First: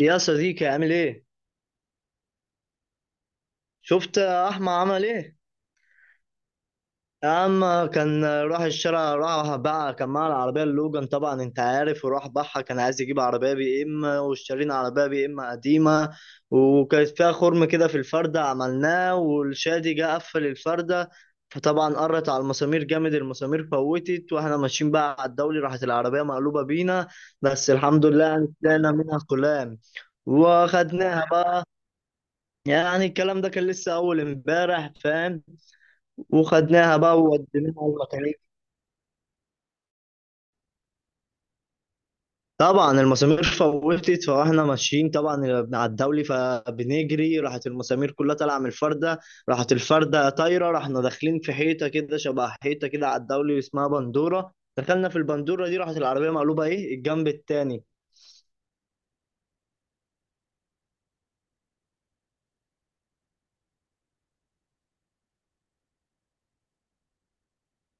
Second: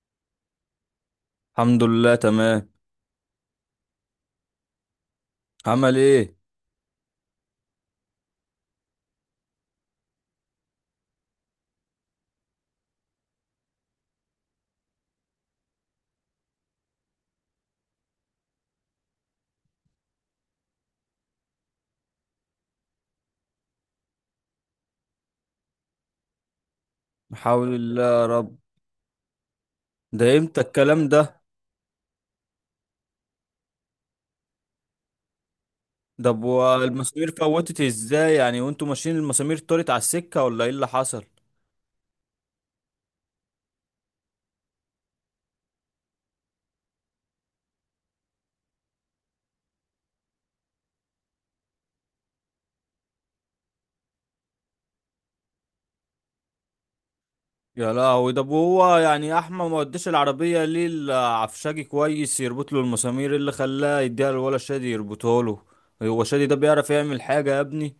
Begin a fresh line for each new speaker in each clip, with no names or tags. يا صديقي، عامل ايه؟
الحمد لله تمام.
شفت احمد عمل ايه؟
عمل ايه.
يا عم، كان راح الشارع، راح بقى كان معاه العربية اللوجان، طبعا انت عارف، وراح بقى كان عايز يجيب عربية بي ام، واشترينا عربية بي ام قديمة. وكانت فيها خرم كده في الفردة عملناه، والشادي جه قفل الفردة. فطبعا قرت على المسامير جامد، المسامير فوتت واحنا ماشيين بقى على الدولي، راحت العربية مقلوبة بينا. بس
حول الله
الحمد لله
يا
يعني
رب.
طلعنا منها سلام
ده امتى الكلام
وخدناها.
ده؟
يعني الكلام ده كان لسه اول امبارح، فاهم.
ده
وخدناها بقى
والمسامير
ووديناها
فوتت
على
ازاي
الميكانيك.
يعني؟ وانتوا ماشيين المسامير طارت على السكة ولا ايه اللي حصل؟
طبعا المسامير فوتت فاحنا ماشيين طبعا على الدولي، فبنجري راحت المسامير كلها طالعه من الفرده، راحت الفرده طايره، رحنا داخلين في حيطه كده، شبه حيطه كده على الدولي اسمها بندوره، دخلنا في البندوره دي، راحت العربيه مقلوبه ايه الجنب التاني.
يا لهوي، ده هو يعني احمد ما وداش العربية ليه العفشاجي كويس يربط له المسامير؟ إيه اللي خلاه يديها للولا شادي يربطه له؟ هو شادي ده بيعرف يعمل حاجة يا ابني؟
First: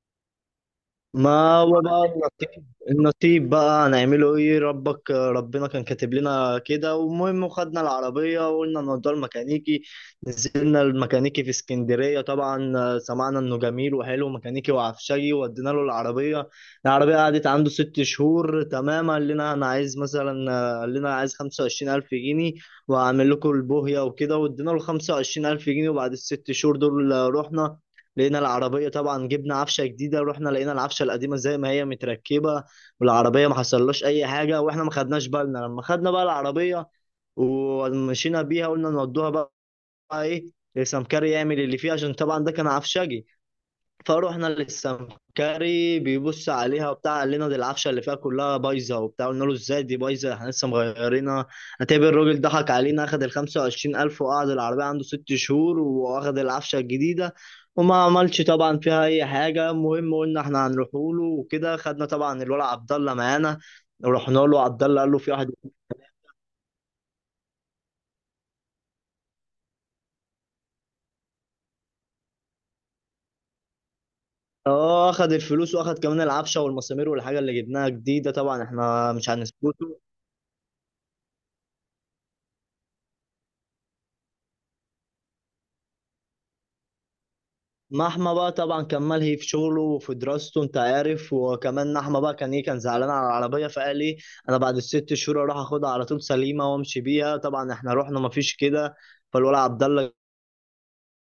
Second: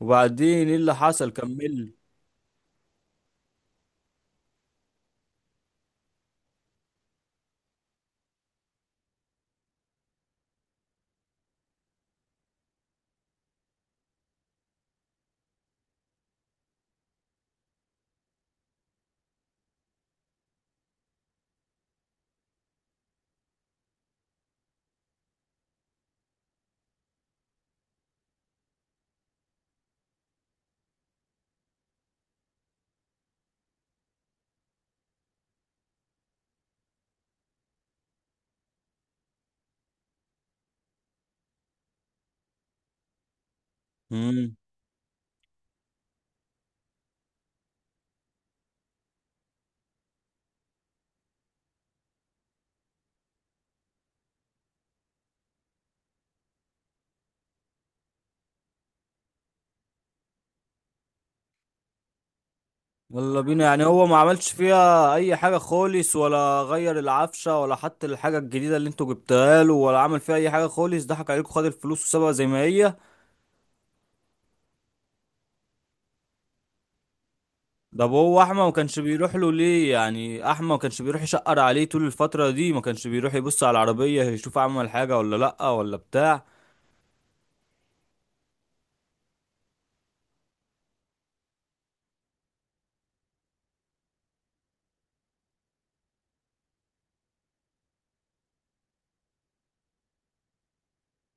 وبعدين ايه اللي حصل،
ما هو
كمل.
بقى النصيب، النصيب بقى هنعمله ايه، ربك ربنا كان كاتب لنا كده. والمهم خدنا العربية وقلنا نوديها الميكانيكي، نزلنا الميكانيكي في اسكندرية طبعا. سمعنا انه جميل وحلو ميكانيكي وعفشجي، ودينا له العربية. العربية قعدت عنده 6 شهور تمام، قال لنا انا عايز مثلا، قال لنا عايز 25000 جنيه وهعمل لكم البوهية وكده. وادينا له 25000 جنيه، وبعد الست شهور دول رحنا، لقينا العربية طبعا، جبنا عفشة جديدة، رحنا لقينا العفشة القديمة زي ما هي متركبة، والعربية ما حصلهاش أي حاجة، وإحنا ما خدناش بالنا. لما خدنا بقى العربية ومشينا بيها، قلنا نودوها بقى إيه لسمكري يعمل اللي فيها، عشان طبعا ده كان عفشجي. فروحنا للسمكري، بيبص عليها وبتاع، قال لنا دي العفشه اللي فيها كلها بايظه وبتاع، قلنا له ازاي دي بايظه، احنا لسه مغيرينها. هتقابل الراجل ضحك علينا، اخد ال 25000 وقعد العربيه عنده 6 شهور، واخد العفشه الجديده وما عملش طبعا فيها اي حاجه. المهم قلنا احنا هنروح له وكده، خدنا طبعا الولد عبد الله
يلا
معانا
بينا، يعني هو ما
ورحنا
عملش
له. عبد الله قال
فيها
له في
اي
واحد،
حاجه خالص؟ ولا غير العفشه، ولا حتى الحاجه الجديده اللي انتوا جبتها له، ولا عمل فيها اي حاجه خالص؟ ضحك عليكم، خد الفلوس وسابها زي ما هي.
اه اخد الفلوس واخد كمان العفشه والمسامير والحاجه اللي جبناها
ده
جديده،
هو احمد
طبعا
ما كانش
احنا مش
بيروح له
هنسكت.
ليه؟ يعني احمد ما كانش بيروح يشقر عليه طول الفتره دي؟ ما كانش بيروح يبص على العربيه يشوف عمل حاجه ولا لا، ولا بتاع؟
محمى بقى طبعا كمل، هي في شغله وفي دراسته انت عارف، وكمان نحمة بقى كان ايه، كان زعلان على العربية، فقال ايه، انا بعد الست شهور اروح اخدها على طول سليمة وامشي بيها. طبعا احنا رحنا مفيش كده. فالولد عبد الله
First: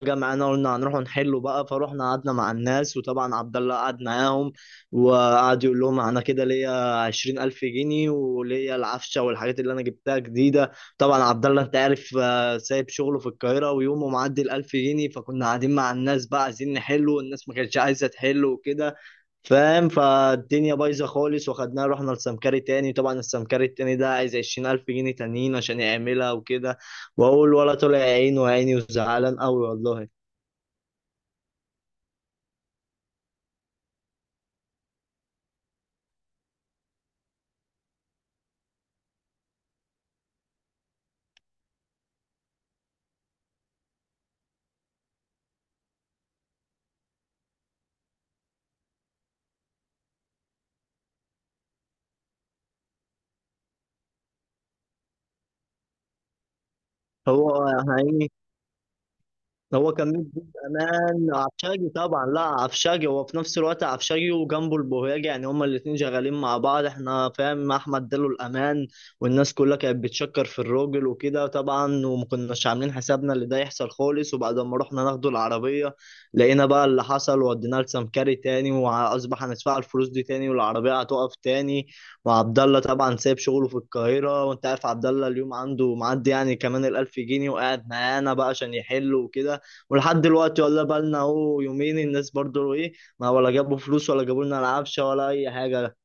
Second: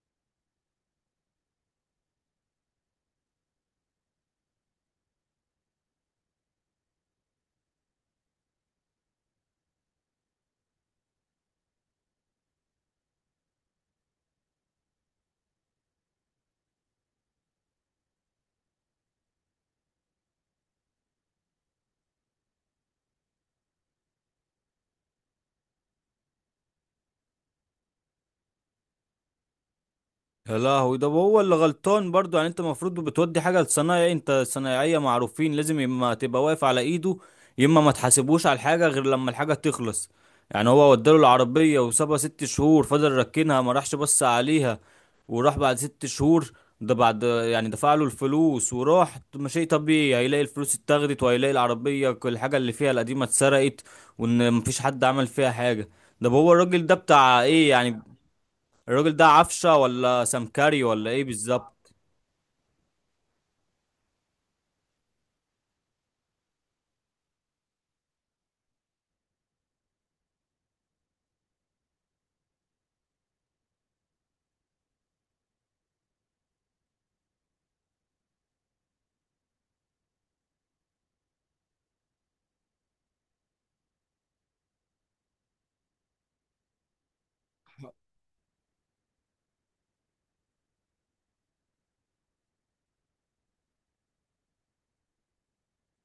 جمعنا، قلنا هنروحوا نحلوا بقى، فروحنا قعدنا مع الناس، وطبعا عبد الله قعد معاهم وقعد يقول لهم انا كده ليا 20000 جنيه وليا العفشه والحاجات اللي انا جبتها جديده. طبعا عبد الله انت عارف، سايب شغله في القاهره، ويومه معدي 1000 جنيه، فكنا قاعدين مع الناس بقى عايزين نحله، والناس ما كانتش عايزه تحله وكده، فاهم. فالدنيا بايظه خالص، وخدناها رحنا لسمكري تاني. طبعا السمكري التاني ده عايز 20000 جنيه تانيين عشان يعملها وكده، واقول ولا طلع عينه وعيني وزعلان قوي والله.
يا لهوي، ده هو اللي غلطان برضو. يعني انت المفروض بتودي حاجه لصنايعي، انت صنايعيه معروفين، لازم يا اما تبقى واقف على ايده، يا اما ما تحاسبوش على الحاجه غير لما الحاجه تخلص. يعني هو وداله العربيه وسابها ست شهور، فضل ركنها ما راحش بص عليها وراح بعد ست شهور؟ ده بعد يعني دفع له الفلوس وراح، طب ما شيء طبيعي هيلاقي الفلوس اتاخدت، وهيلاقي العربيه كل الحاجه اللي فيها القديمه اتسرقت، وان مفيش حد عمل فيها حاجه. ده هو الراجل ده بتاع
هو
ايه يعني؟
هي
الراجل ده عفشه
هو كان مين؟
ولا
دي
سمكري ولا ايه
كمان عفشاجي
بالظبط؟
طبعا، لا عفشاجي، هو في نفس الوقت عفشاجي وجنبه البوهيجي، يعني هما الاتنين شغالين مع بعض، احنا فاهم، احمد اداله الامان، والناس كلها كانت بتشكر في الراجل وكده طبعا، وما كناش عاملين حسابنا اللي ده يحصل خالص. وبعد ما رحنا ناخده العربيه، لقينا بقى اللي حصل، وديناه لسمكري تاني، واصبح هندفع الفلوس دي تاني والعربيه هتقف تاني. وعبد الله طبعا سايب شغله في القاهره، وانت عارف عبد الله اليوم عنده معدي يعني كمان 1000 جنيه، وقاعد معانا بقى عشان يحل وكده، ولحد دلوقتي ولا بالنا اهو يومين. الناس برضو ايه، ما ولا جابوا فلوس ولا جابوا لنا العفشه ولا اي حاجه.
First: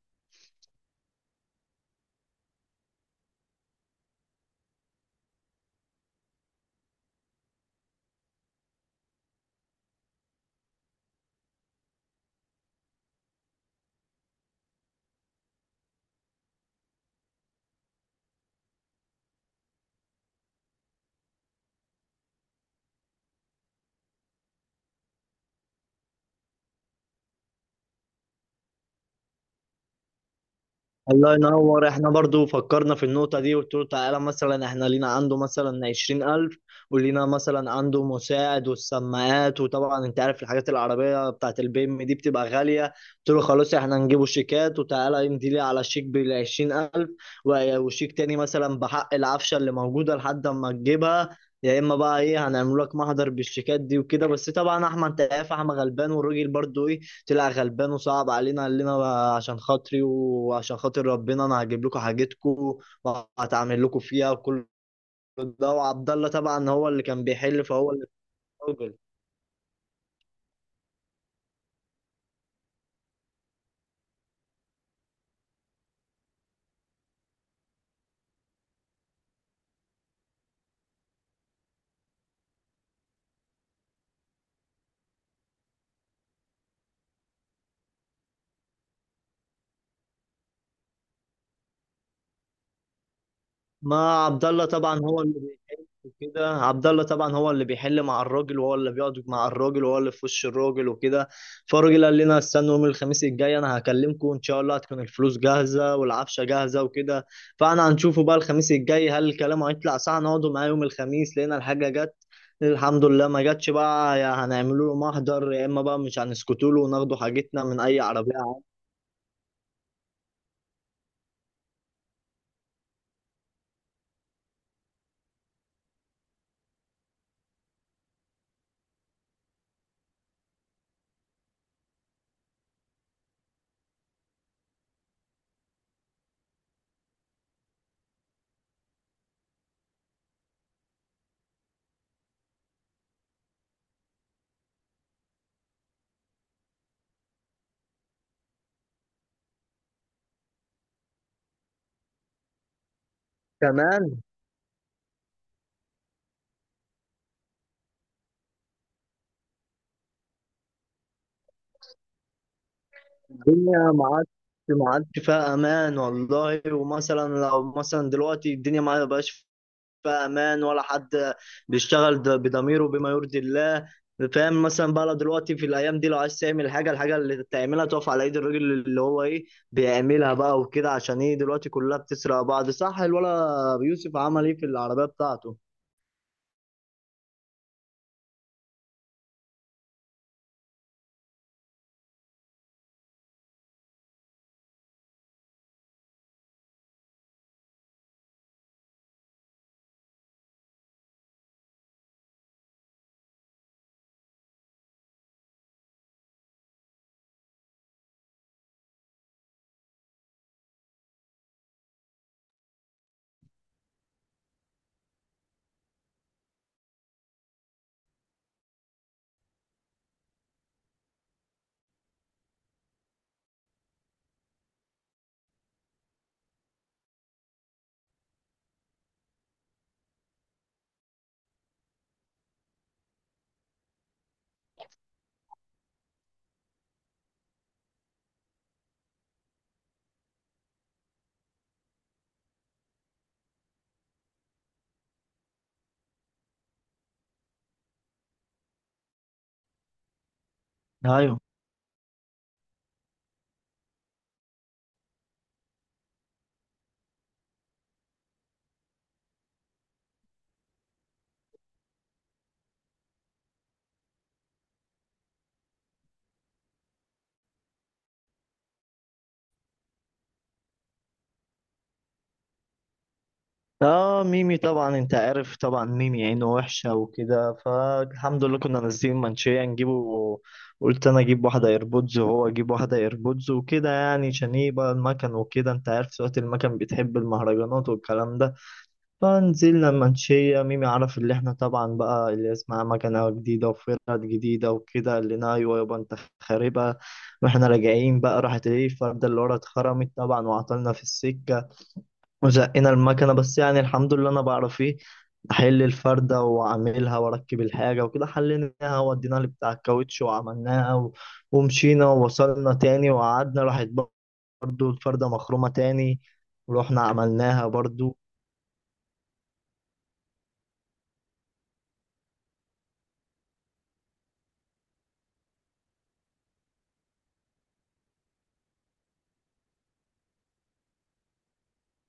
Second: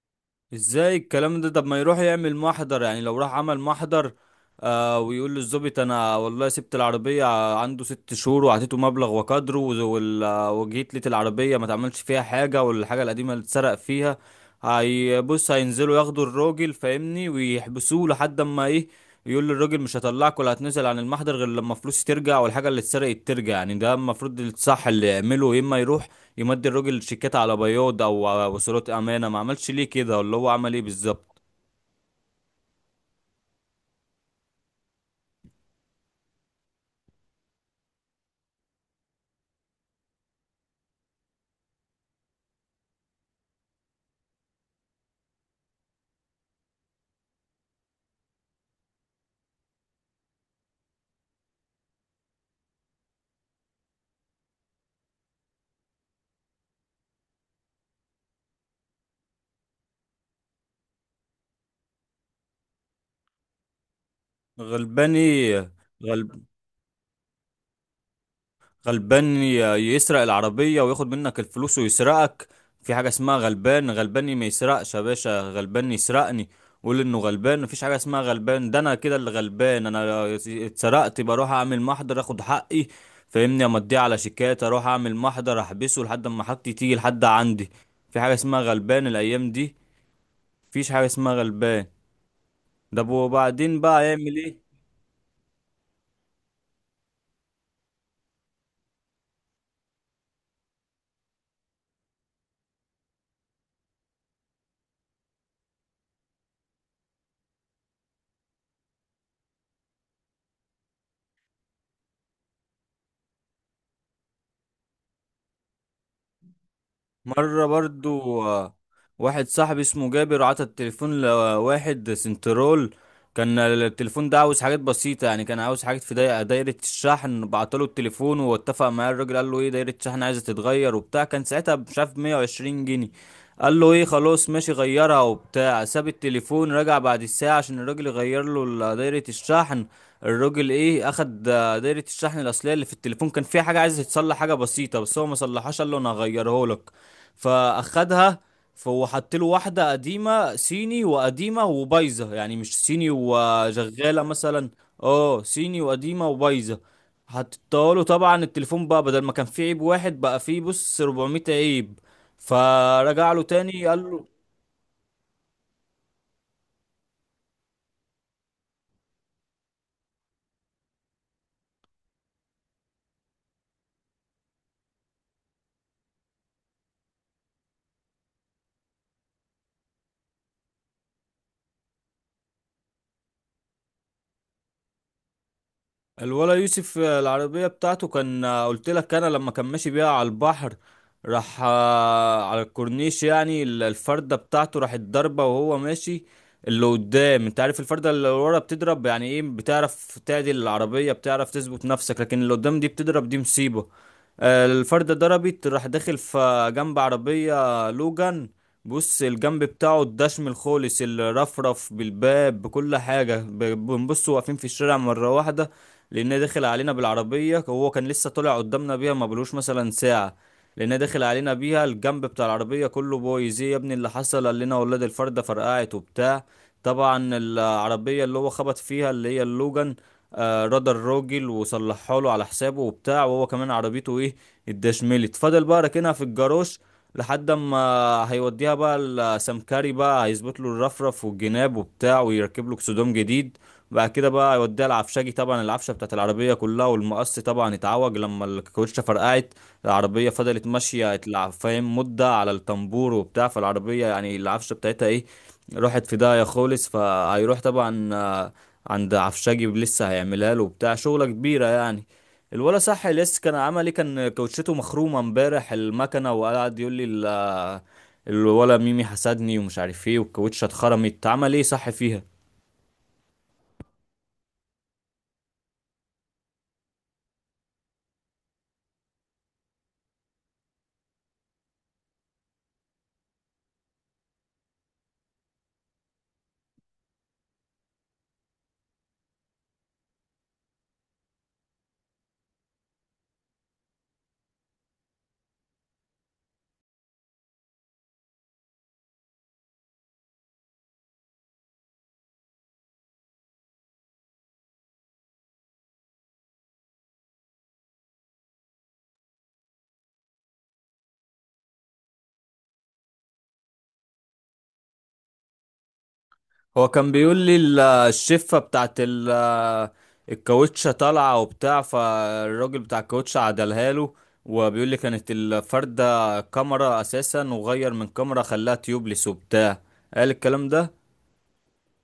ازاي الكلام ده؟ طب ما يروح يعمل محضر. يعني لو راح عمل محضر ويقول للظابط انا والله سبت العربيه عنده ست شهور وعطيته مبلغ وقدره وجيت لقيت العربيه ما تعملش فيها حاجه، والحاجه القديمه اللي اتسرق فيها، هيبص هينزلوا ياخدوا الراجل فاهمني ويحبسوه لحد اما ايه، يقول للراجل مش هطلعك ولا هتنزل عن المحضر غير لما فلوسي ترجع والحاجه اللي اتسرقت ترجع. يعني ده المفروض الصح اللي يعمله، يا اما يروح يمد الراجل شيكات على بياض او على وصولات امانه. ما عملش ليه كده؟ ولا هو عمل ايه
الله
بالظبط؟
ينور، احنا برضو فكرنا في النقطة دي، قلت له تعالى مثلا احنا لينا عنده مثلا 20000، ولينا مثلا عنده مساعد والسماعات، وطبعا انت عارف الحاجات العربية بتاعت البي ام دي بتبقى غالية، قلت له خلاص احنا نجيبه شيكات، وتعالى امضي لي على شيك ب20000، وشيك تاني مثلا بحق العفشة اللي موجودة لحد ما تجيبها، يا اما بقى ايه هنعمل لك محضر بالشيكات دي وكده. بس طبعا احمد انت عارف احمد غلبان، والراجل برضو طلع غلبان وصعب علينا. قال لنا بقى عشان خاطري وعشان خاطر ربنا انا هجيب لكم حاجتكم وهتعمل لكم فيها وكل
غلباني؟
ده. وعبد
غلب؟
الله طبعا هو اللي كان بيحل، فهو اللي اتسجل.
غلبان ي- يسرق العربيه وياخد منك الفلوس ويسرقك؟ في حاجه اسمها غلبان؟ غلباني ما يسرقش يا باشا، غلبان يسرقني؟ قول انه غلبان، مفيش حاجه اسمها غلبان. ده انا كده اللي غلبان، انا اتسرقت، بروح اعمل محضر اخد حقي فاهمني، امضيه على شيكات، اروح اعمل محضر احبسه لحد ما حاجتي تيجي لحد عندي. في حاجه اسمها غلبان الايام دي؟ مفيش حاجه اسمها غلبان. ده وبعدين بقى
ما
يعمل
عبد
ايه؟
الله طبعا هو اللي بيحل كده، عبد الله طبعا هو اللي بيحل مع الراجل، وهو اللي بيقعد مع الراجل، وهو اللي في وش الراجل وكده. فالراجل قال لنا استنوا يوم الخميس الجاي، انا هكلمكم ان شاء الله، هتكون الفلوس جاهزه والعفشه جاهزه وكده. فانا هنشوفه بقى الخميس الجاي، هل الكلام هيطلع صح. نقعدوا معاه يوم الخميس، لقينا الحاجه جت الحمد لله، ما جاتش بقى يا هنعملوا له محضر، يا اما بقى مش هنسكتوا له وناخدوا حاجتنا
مرة
من اي عربيه
برضو
عادي.
واحد صاحبي اسمه جابر عطى التليفون لواحد سنترول. كان التليفون ده عاوز حاجات بسيطة، يعني كان عاوز حاجات في دايرة الشحن. بعتله التليفون واتفق معاه الراجل، قال له ايه، دايرة الشحن عايزة تتغير وبتاع، كان ساعتها مش عارف 120 جنيه. قال له ايه، خلاص ماشي غيرها وبتاع، ساب التليفون رجع بعد الساعة عشان الراجل يغير له دايرة الشحن. الراجل ايه، اخد دايرة الشحن الاصلية اللي في التليفون، كان فيها حاجة عايز يتصلح حاجة بسيطة بس هو ما صلحهاش، قال له انا هغيره لك، فاخدها. فهو حط له واحده قديمه صيني، وقديمه وبايظه، يعني مش صيني وشغاله
تمام.
مثلا، اه، صيني وقديمه وبايظه حطيتها له. طبعا التليفون بقى بدل ما كان فيه عيب واحد، بقى فيه بص 400 عيب. فرجع له تاني
الدنيا ما
قال له،
عادش ما عادش فيها امان والله. ومثلا لو مثلا دلوقتي الدنيا ما بقاش فيها امان، ولا حد بيشتغل بضميره بما يرضي الله، فاهم. مثلا بقى لو دلوقتي في الايام دي لو عايز تعمل حاجه، الحاجه اللي تعملها تقف على ايد الراجل اللي هو ايه بيعملها بقى وكده، عشان ايه دلوقتي كلها بتسرق بعض، صح. الولا يوسف عمل ايه في العربيه بتاعته؟
الولا يوسف، العربية بتاعته كان، قلت لك انا لما كان ماشي بيها على البحر، راح على الكورنيش، يعني الفردة بتاعته راحت ضربة وهو ماشي. اللي قدام انت عارف، الفردة اللي ورا بتضرب يعني ايه، بتعرف تعدل العربية، بتعرف تثبت نفسك، لكن اللي قدام دي بتضرب دي مصيبة. الفردة ضربت، راح داخل في جنب عربية، لوجان. بص، الجنب بتاعه الدشم الخالص، الرفرف بالباب بكل حاجة، بنبص واقفين في الشارع مرة واحدة، لان داخل علينا بالعربيه. هو كان لسه طلع قدامنا بيها ما بلوش مثلا ساعه، لان داخل علينا بيها، الجنب بتاع العربيه كله بويز. ايه يا ابني اللي حصل؟ قال لنا ولاد الفرده فرقعت وبتاع. طبعا العربيه اللي هو خبط فيها اللي هي اللوجان، آه، رد الراجل وصلحها له على حسابه وبتاع، وهو كمان عربيته ايه، اتدشملت، فضل بقى راكنها في الجاروش لحد اما هيوديها بقى السمكري، بقى هيظبط له الرفرف والجناب وبتاع، ويركب له اكسدام جديد. بعد كده بقى يوديها العفشاجي، طبعا العفشه بتاعت العربيه كلها والمقص طبعا اتعوج لما الكاوتشه فرقعت، العربيه فضلت ماشيه
ايوه.
فاهم، مده على الطنبور وبتاع، فالعربيه يعني العفشه بتاعتها ايه، راحت في داهيه خالص. فهيروح طبعا عند عفشاجي لسه هيعملها له وبتاع، شغله كبيره يعني. الولا صح لسه كان عمل ايه؟ كان كاوتشته مخرومه امبارح المكنه، وقعد يقول لي الولا ميمي حسدني ومش عارف ايه، والكاوتشه اتخرمت. عمل ايه صح فيها؟
اه، ميمي طبعا انت عارف، طبعا ميمي عينه وحشة وكده، فالحمد لله كنا نازلين منشية نجيبه. قلت انا اجيب واحدة ايربودز وهو اجيب واحدة ايربودز وكده يعني، عشان ايه بقى المكن وكده، انت عارف سواقة المكن بتحب المهرجانات والكلام ده. فنزلنا منشية، ميمي عرف اللي احنا طبعا بقى اللي اسمها مكنة جديدة وفرد جديدة وكده، قال لنا ايوه يابا انت خاربها. واحنا راجعين بقى راحت ايه الفردة اللي ورا اتخرمت طبعا، وعطلنا في السكة وزقنا المكنة، بس يعني الحمد لله أنا بعرف إيه أحل الفردة وأعملها وأركب الحاجة وكده. حليناها وديناها لبتاع الكاوتش وعملناها ومشينا، ووصلنا تاني وقعدنا راحت برضو الفردة مخرومة تاني،
هو
ورحنا
كان بيقول لي
عملناها برضو.
الشفة بتاعت الكاوتشة طالعة وبتاع، فالراجل بتاع الكاوتشة عدلها له، وبيقول لي كانت الفردة كاميرا أساسا، وغير من كاميرا خلاها تيوبلس وبتاع، قال الكلام ده.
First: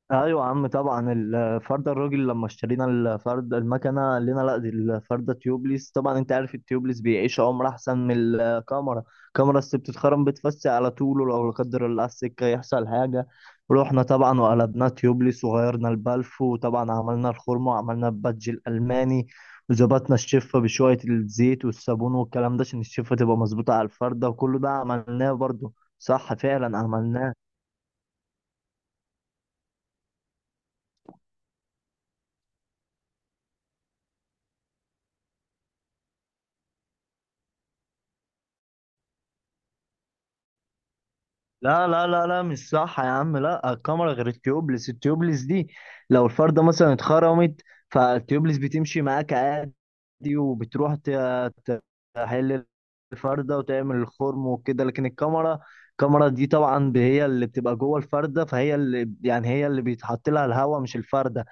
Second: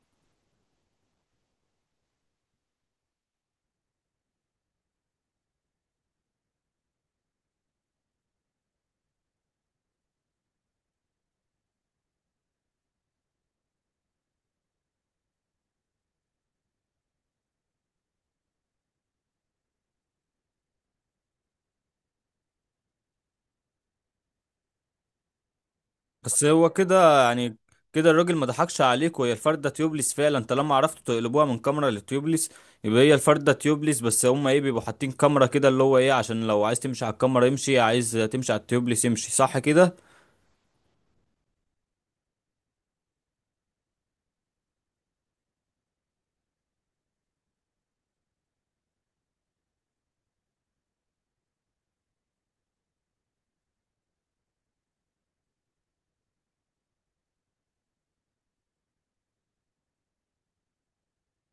ايوه يا عم، طبعا الفرده، الراجل لما اشترينا الفرد المكنه قال لنا لا دي الفرده تيوبليس، طبعا انت عارف التيوبليس بيعيش عمر احسن من الكاميرا، الكاميرا الست بتتخرم، بتفسي على طول، ولو لا قدر الله على السكه يحصل حاجه. رحنا طبعا وقلبناه تيوبليس وغيرنا البلف، وطبعا عملنا الخرم وعملنا البادج الالماني، وظبطنا الشفه بشويه الزيت والصابون والكلام ده عشان الشفه تبقى مظبوطه على الفرده، وكل ده عملناه برضه، صح
بس هو
فعلا
كده
عملناه.
يعني، كده الراجل ما ضحكش عليك وهي الفردة تيوبلس فعلا، طالما عرفتوا تقلبوها من كاميرا لتيوبلس، يبقى هي الفردة تيوبلس. بس هما ايه، بيبقوا حاطين كاميرا كده اللي هو ايه، عشان لو عايز تمشي على الكاميرا يمشي، عايز تمشي على التيوبلس يمشي، صح كده؟
لا، مش صح يا عم، لا، الكاميرا غير التيوبلس. التيوبلس دي لو الفردة مثلا اتخرمت، فالتيوبلس بتمشي معاك عادي وبتروح ت- تحل الفردة وتعمل الخرم وكده. لكن الكاميرا، الكاميرا دي طبعا هي اللي بتبقى جوه الفردة، فهي اللي يعني هي اللي بيتحط لها الهواء مش الفردة.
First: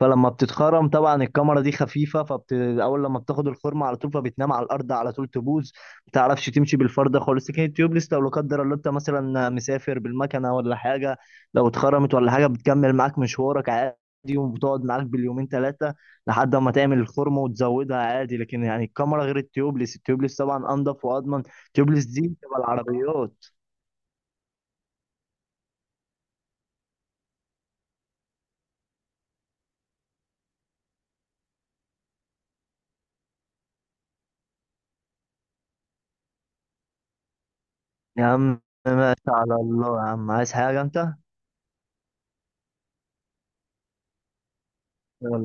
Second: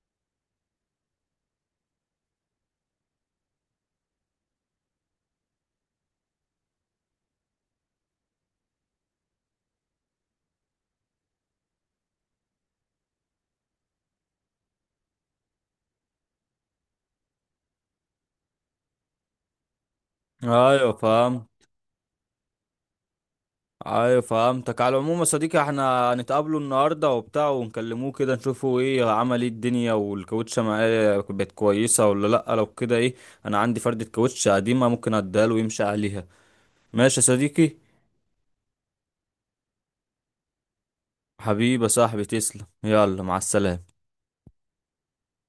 فلما بتتخرم طبعا الكاميرا دي خفيفه، اول لما بتاخد الخرم على طول فبتنام على الارض على طول، تبوظ ما بتعرفش تمشي بالفرده خالص. لكن التيوبليس لو لا قدر الله انت مثلا مسافر بالمكنه ولا حاجه، لو اتخرمت ولا حاجه بتكمل معاك مشوارك عادي، وبتقعد معاك باليومين ثلاثه لحد ما تعمل الخرم وتزودها عادي. لكن يعني الكاميرا غير التيوبليس، التيوبليس طبعا
ايوه
انضف واضمن،
فهمت.
التيوبليس دي بتبقى العربيات.
ايوه فهمتك. على العموم يا صديقي، احنا هنتقابله النهارده وبتاع، ونكلموه كده نشوفه ايه، عمل ايه الدنيا، والكاوتشه معاه بقت كويسه ولا لا. لو كده ايه، انا عندي فردة كاوتشه قديمه ممكن اديها له ويمشي عليها. ماشي يا صديقي؟
يا عم، ماشي على الله يا عم، عايز حاجه انت؟
حبيبي يا صاحبي، تسلم، يلا مع السلامه.